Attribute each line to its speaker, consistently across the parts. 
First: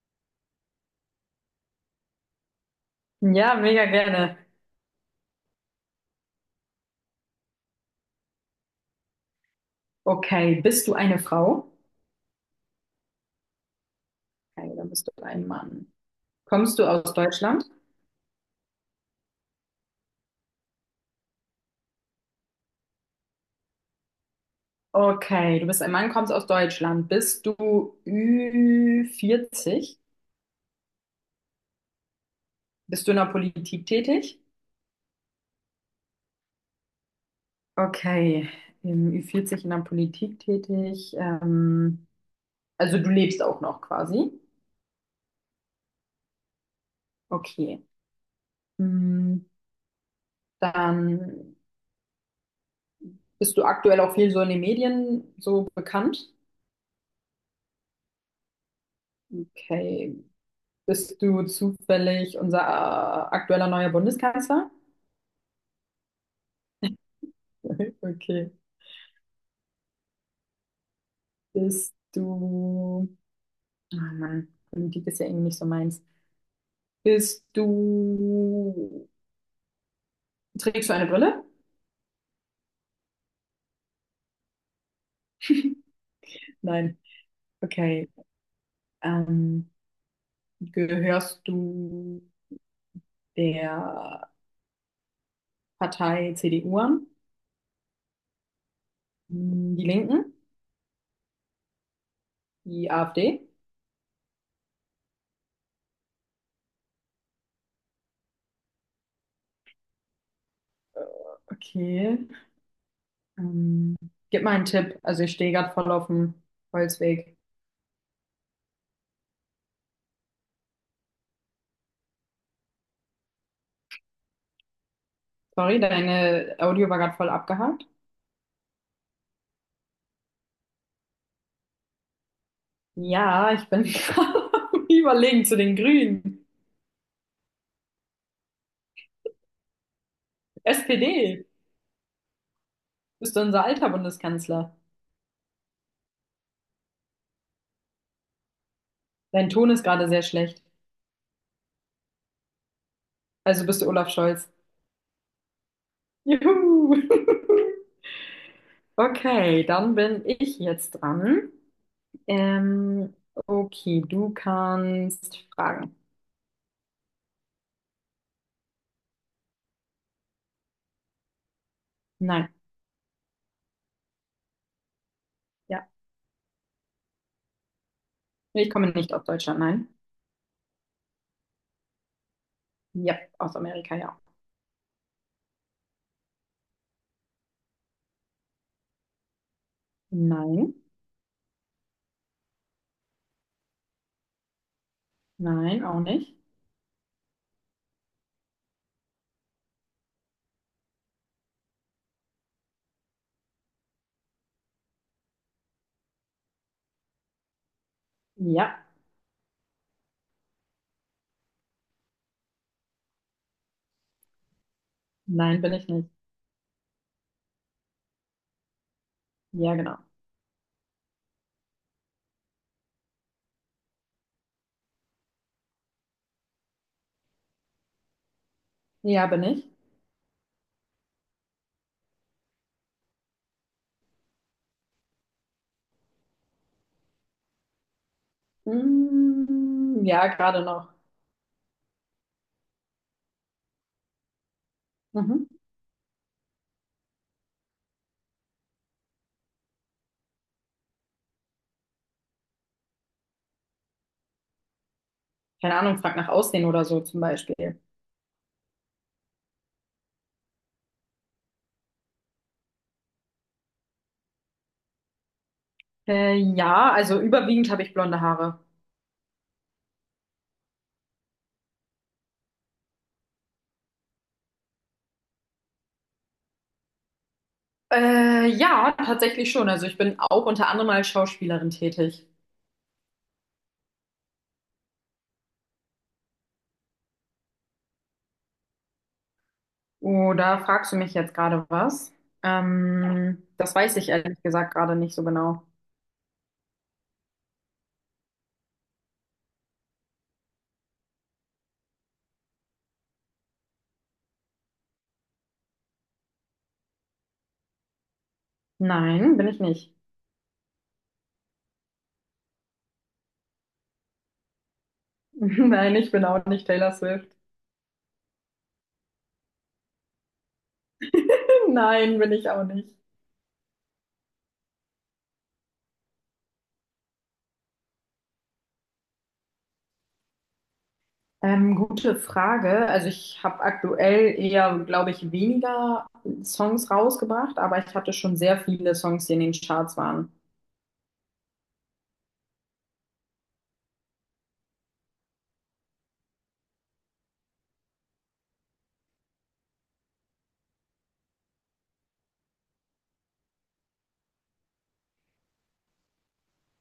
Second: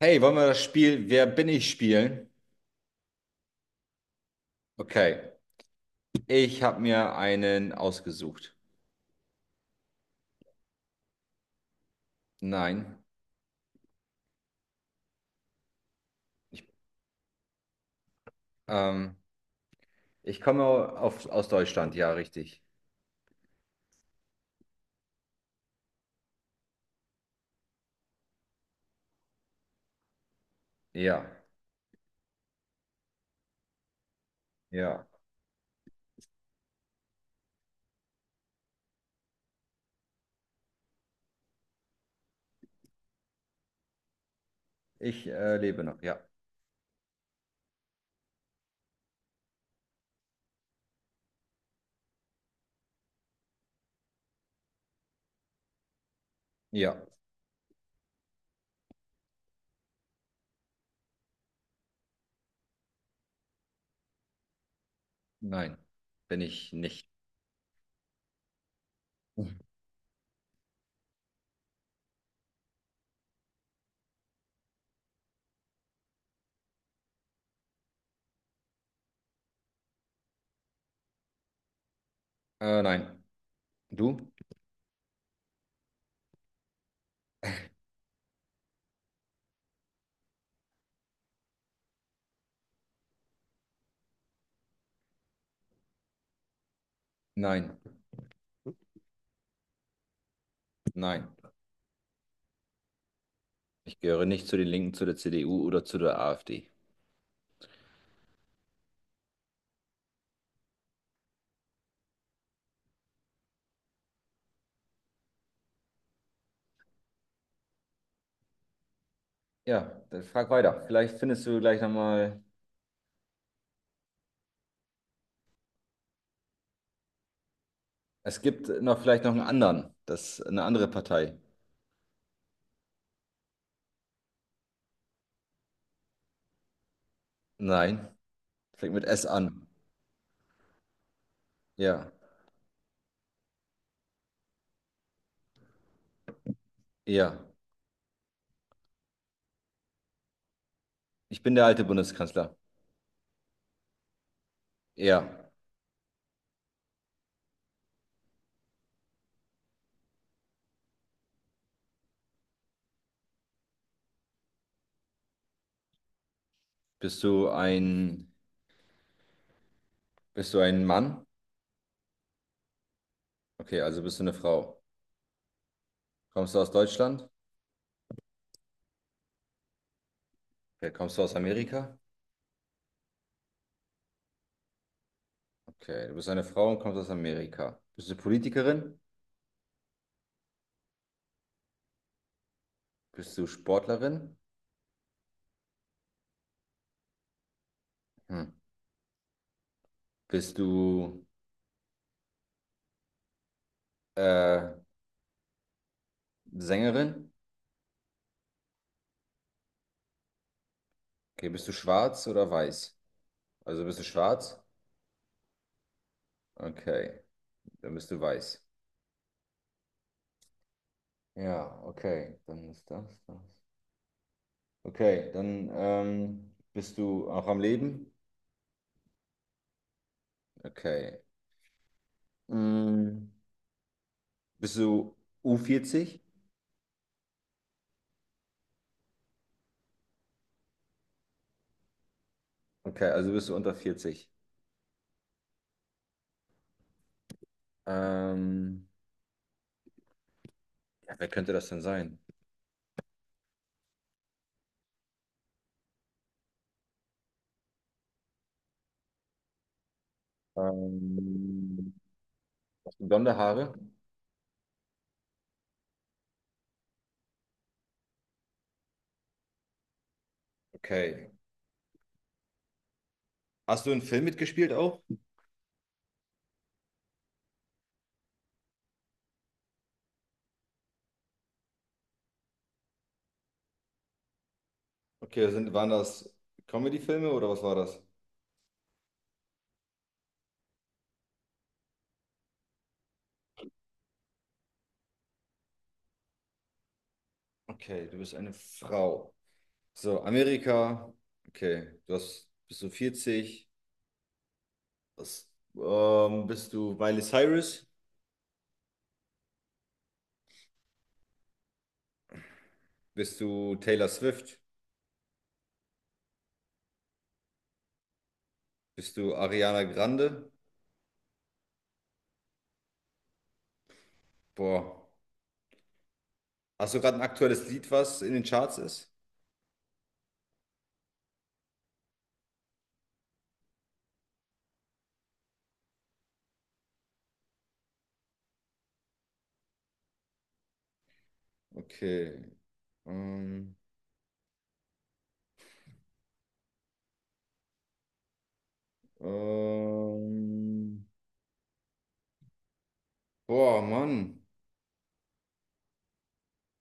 Speaker 1: Hey, wollen wir das Spiel Wer bin ich spielen?
Speaker 2: Ja, mega gerne.
Speaker 1: Okay, ich habe mir einen ausgesucht.
Speaker 2: Okay, bist du eine Frau?
Speaker 1: Nein,
Speaker 2: Okay, dann bist du ein Mann.
Speaker 1: ich,
Speaker 2: Kommst du aus Deutschland?
Speaker 1: ähm, ich komme aus Deutschland, ja, richtig.
Speaker 2: Okay, du bist ein Mann, kommst aus Deutschland. Bist du ü vierzig?
Speaker 1: Ja,
Speaker 2: Bist du in der Politik tätig?
Speaker 1: ja.
Speaker 2: Okay, im ü vierzig in der Politik tätig. Also du lebst auch noch quasi.
Speaker 1: Ich lebe noch, ja.
Speaker 2: Okay. Hm, dann bist du aktuell auch viel so in den Medien so bekannt.
Speaker 1: Ja,
Speaker 2: Okay, bist du zufällig unser aktueller neuer Bundeskanzler?
Speaker 1: nein, bin ich nicht.
Speaker 2: Okay. Bist du. Oh Mann, Politik ist ja irgendwie nicht so meins. Bist du. Trägst du eine Brille?
Speaker 1: Nein. Du?
Speaker 2: Nein. Okay. Ähm, Gehörst du der Partei CDU an?
Speaker 1: Nein,
Speaker 2: Hm, die Linken?
Speaker 1: nein.
Speaker 2: Die AfD?
Speaker 1: Ich gehöre nicht zu den Linken, zu der CDU oder zu der AfD.
Speaker 2: Okay. Ähm, Gib mal einen Tipp. Also ich stehe gerade voll auf dem Holzweg.
Speaker 1: Ja, dann frag weiter. Vielleicht findest du gleich nochmal.
Speaker 2: Sorry, deine Audio war gerade voll abgehakt.
Speaker 1: Es gibt noch vielleicht noch einen anderen, das eine andere Partei.
Speaker 2: Ja, ich bin gerade am überlegen zu den Grünen.
Speaker 1: Nein. Fängt mit S an.
Speaker 2: SPD,
Speaker 1: Ja,
Speaker 2: bist du unser alter Bundeskanzler?
Speaker 1: ja.
Speaker 2: Dein Ton ist gerade sehr schlecht.
Speaker 1: Ich bin der alte Bundeskanzler.
Speaker 2: Also bist du Olaf Scholz.
Speaker 1: Ja.
Speaker 2: Juhu! Okay, dann bin ich jetzt dran. Okay, du kannst fragen.
Speaker 1: Bist du ein, Bist du ein Mann?
Speaker 2: Nein,
Speaker 1: Okay, also bist du eine Frau.
Speaker 2: ja.
Speaker 1: Kommst du aus Deutschland?
Speaker 2: Ich komme nicht aus Deutschland, nein.
Speaker 1: Okay, kommst du aus Amerika?
Speaker 2: Ja, aus Amerika, ja.
Speaker 1: Okay, du bist eine Frau und kommst aus Amerika. Bist du Politikerin?
Speaker 2: Nein,
Speaker 1: Bist du Sportlerin?
Speaker 2: nein, auch nicht.
Speaker 1: Hm. Bist du äh, Sängerin?
Speaker 2: Ja,
Speaker 1: Okay, bist du schwarz oder weiß? Also bist du schwarz?
Speaker 2: nein, bin ich nicht.
Speaker 1: Okay, dann bist du weiß.
Speaker 2: Ja, genau.
Speaker 1: Ja, okay, dann ist das das. Okay, dann bist du auch am Leben?
Speaker 2: Ja, bin ich.
Speaker 1: Okay. Mm, bist du U40?
Speaker 2: Mm, ja, gerade noch.
Speaker 1: Okay, also bist du unter 40.
Speaker 2: Mhm.
Speaker 1: Ähm, ja, wer könnte das denn sein?
Speaker 2: Keine Ahnung, frag nach Aussehen oder so zum Beispiel.
Speaker 1: Ähm, Hast du blonde Haare?
Speaker 2: Ja, also überwiegend habe ich blonde Haare.
Speaker 1: Okay. Hast du einen Film mitgespielt auch?
Speaker 2: Ja, tatsächlich schon. Also ich bin auch unter anderem als Schauspielerin tätig.
Speaker 1: Okay, waren das Comedy-Filme oder was war das?
Speaker 2: Oder fragst du mich jetzt gerade was? Das weiß ich ehrlich gesagt gerade nicht so genau.
Speaker 1: Okay, du bist eine Frau. So, Amerika. Okay, bist du 40? Was, Bist du Miley Cyrus?
Speaker 2: Nein, bin ich nicht.
Speaker 1: Bist du Taylor Swift?
Speaker 2: Nein, ich bin auch nicht Taylor Swift.
Speaker 1: Bist du Ariana Grande?
Speaker 2: Nein, bin ich auch nicht.
Speaker 1: Boah. Hast du gerade ein aktuelles Lied, was in den Charts ist?
Speaker 2: Gute Frage. Also ich habe aktuell eher, glaube ich, weniger Songs rausgebracht, aber ich hatte schon sehr viele Songs, die in den Charts waren.
Speaker 1: Okay. Ähm, ähm, Boah, Mann.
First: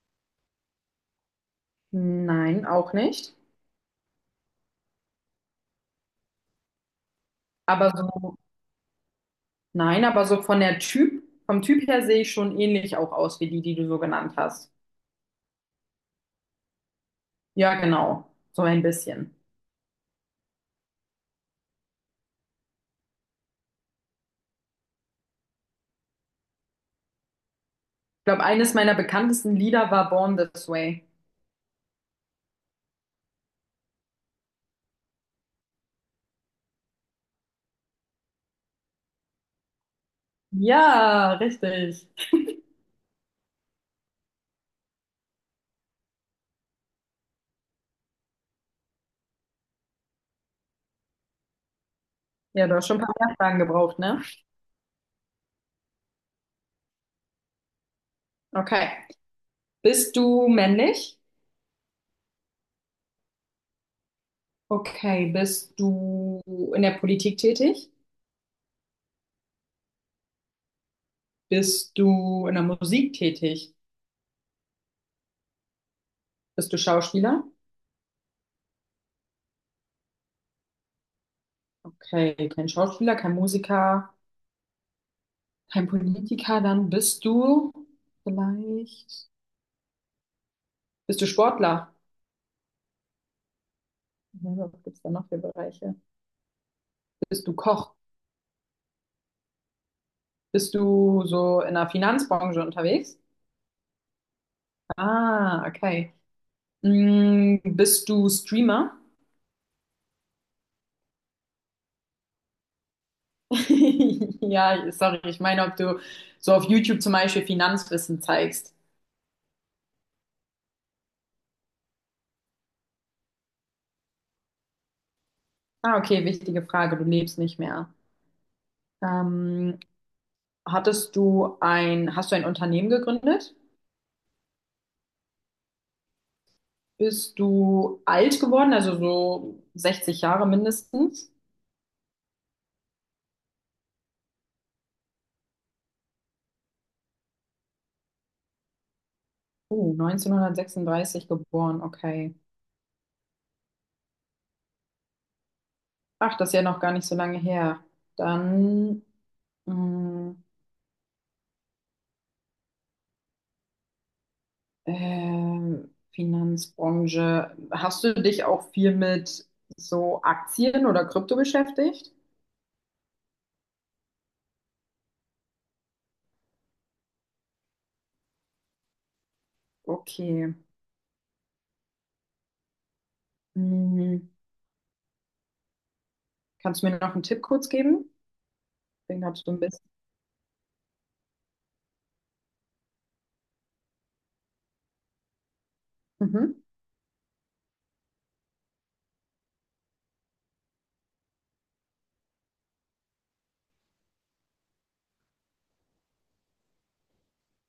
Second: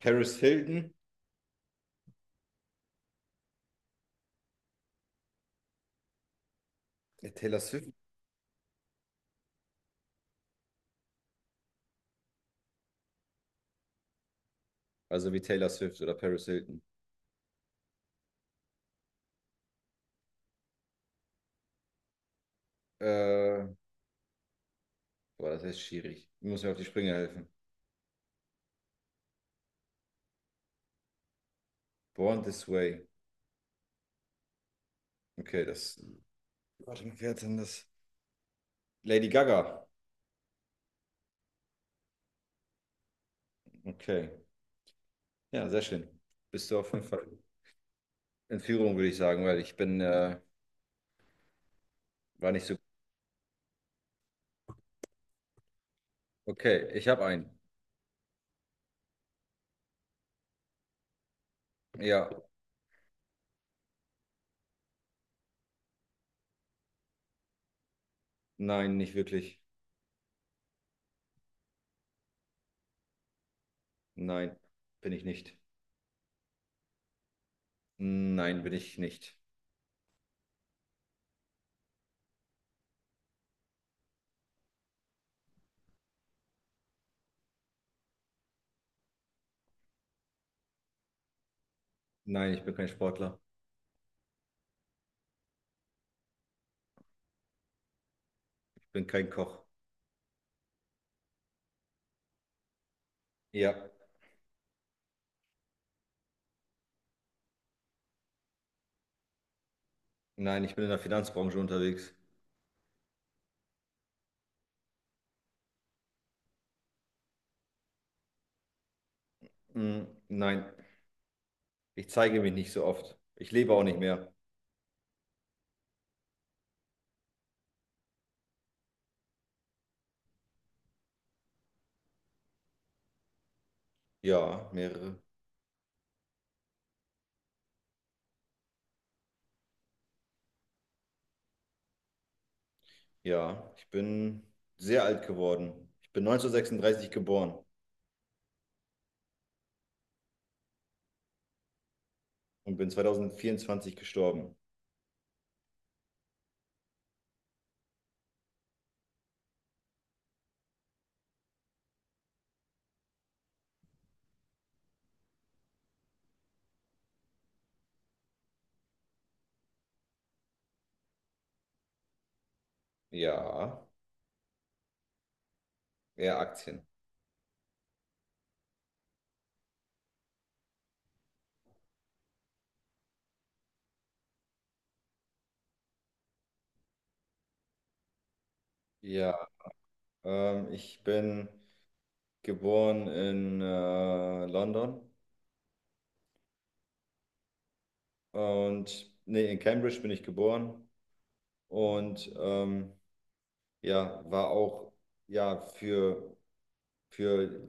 Speaker 1: Paris Hilton?
Speaker 2: Nein, auch nicht.
Speaker 1: Ja, Taylor
Speaker 2: Aber
Speaker 1: Swift?
Speaker 2: so, nein, aber so von der Typ, vom Typ her sehe ich schon ähnlich auch aus wie die, die du so genannt hast.
Speaker 1: Also wie Taylor Swift oder Paris Hilton.
Speaker 2: Ja, genau. So ein bisschen.
Speaker 1: Äh, Boah, das ist schwierig. Du musst mir auf die Sprünge helfen.
Speaker 2: Ich glaube, eines meiner bekanntesten Lieder war Born This Way.
Speaker 1: Born This Way. Okay, das. Warte mal, wer hat denn das? Lady Gaga.
Speaker 2: Ja, richtig.
Speaker 1: Okay. Ja, sehr schön. Bist du auf jeden Fall in Führung, würde ich sagen, weil ich bin war nicht
Speaker 2: Ja, du
Speaker 1: so.
Speaker 2: hast schon ein paar mehr Fragen gebraucht, ne?
Speaker 1: Okay, ich habe einen.
Speaker 2: Okay. Bist du männlich?
Speaker 1: Ja,
Speaker 2: Okay, bist du in der Politik tätig?
Speaker 1: nein, nicht wirklich.
Speaker 2: Bist du in der Musik tätig?
Speaker 1: Nein, bin ich nicht.
Speaker 2: Bist du Schauspieler?
Speaker 1: Nein, bin ich nicht.
Speaker 2: Okay, kein Schauspieler, kein Musiker, kein Politiker, dann bist du vielleicht, bist du Sportler?
Speaker 1: Nein, ich bin kein Sportler.
Speaker 2: Hm, was gibt es da noch für Bereiche? Bist du Koch?
Speaker 1: Ich bin kein Koch.
Speaker 2: Bist du so in der Finanzbranche unterwegs?
Speaker 1: Ja,
Speaker 2: Ah, okay. Hm, bist du Streamer?
Speaker 1: nein, ich bin in der Finanzbranche unterwegs.
Speaker 2: Ja, sorry, ich meine, ob du so auf YouTube zum Beispiel Finanzwissen zeigst.
Speaker 1: Mm, nein, ich zeige mich nicht so oft. Ich lebe auch nicht mehr.
Speaker 2: Ah, okay, wichtige Frage. Du lebst nicht mehr. Ähm, hast du ein Unternehmen gegründet?
Speaker 1: Ja, mehrere.
Speaker 2: Bist du alt geworden, also so 60 Jahre mindestens?
Speaker 1: Ja, ich bin sehr alt geworden. Ich bin 1936 geboren
Speaker 2: Oh, 1936 geboren, okay.
Speaker 1: und bin 2024 gestorben.
Speaker 2: Ach, das ist ja noch gar nicht so lange her. Dann mh, Finanzbranche. Hast du dich auch viel mit so Aktien oder Krypto beschäftigt?
Speaker 1: Ja, eher Aktien.
Speaker 2: Okay. Mh, kannst du mir noch einen Tipp kurz geben? Deswegen habe
Speaker 1: Ja,
Speaker 2: ich so ein bisschen.
Speaker 1: ich bin geboren in London
Speaker 2: Mhm.
Speaker 1: und nee, in Cambridge bin ich geboren und ja, war auch ja für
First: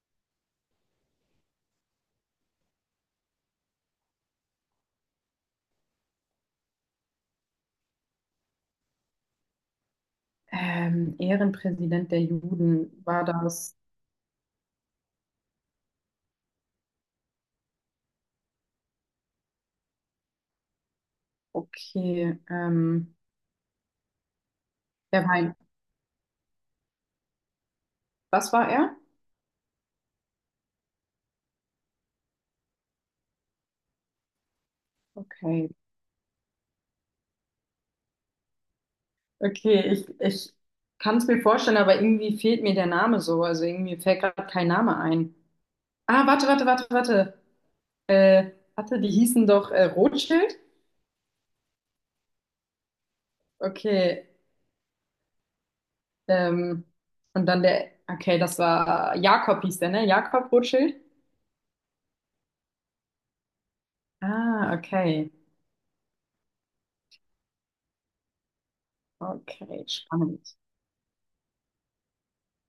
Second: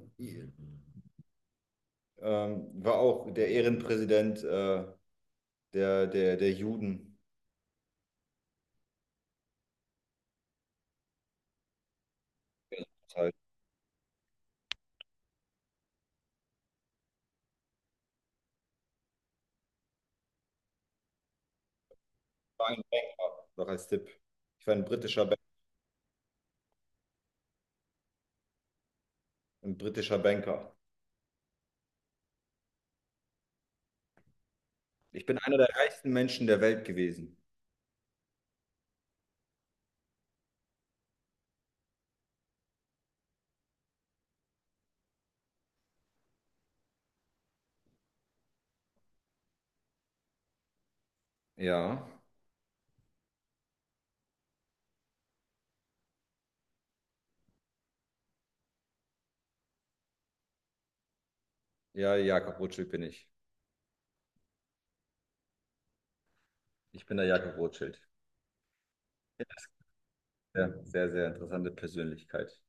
Speaker 1: war auch der Ehrenpräsident der Juden.
Speaker 2: Ehrenpräsident der Juden
Speaker 1: Das
Speaker 2: war
Speaker 1: heißt,
Speaker 2: das. Okay.
Speaker 1: ich war ein Banker, noch als Tipp. Ich war
Speaker 2: Der war ein. Was war er?
Speaker 1: Ein britischer Banker. Ich bin einer der
Speaker 2: Okay.
Speaker 1: reichsten Menschen der Welt gewesen.
Speaker 2: Okay, ich kann es mir vorstellen, aber irgendwie fehlt mir der Name so. Also irgendwie fällt gerade kein Name ein. Ah, warte. Warte, die hießen doch Rothschild?
Speaker 1: Ja,
Speaker 2: Okay. Ähm, und dann der. Okay, das war Jakob hieß der, ne? Jakob Rothschild?
Speaker 1: ja, Jakob Rothschild bin ich.
Speaker 2: Ah, okay.
Speaker 1: Ich bin der Jakob Rothschild.
Speaker 2: Okay, spannend.
Speaker 1: Ja, sehr, sehr interessante Persönlichkeit.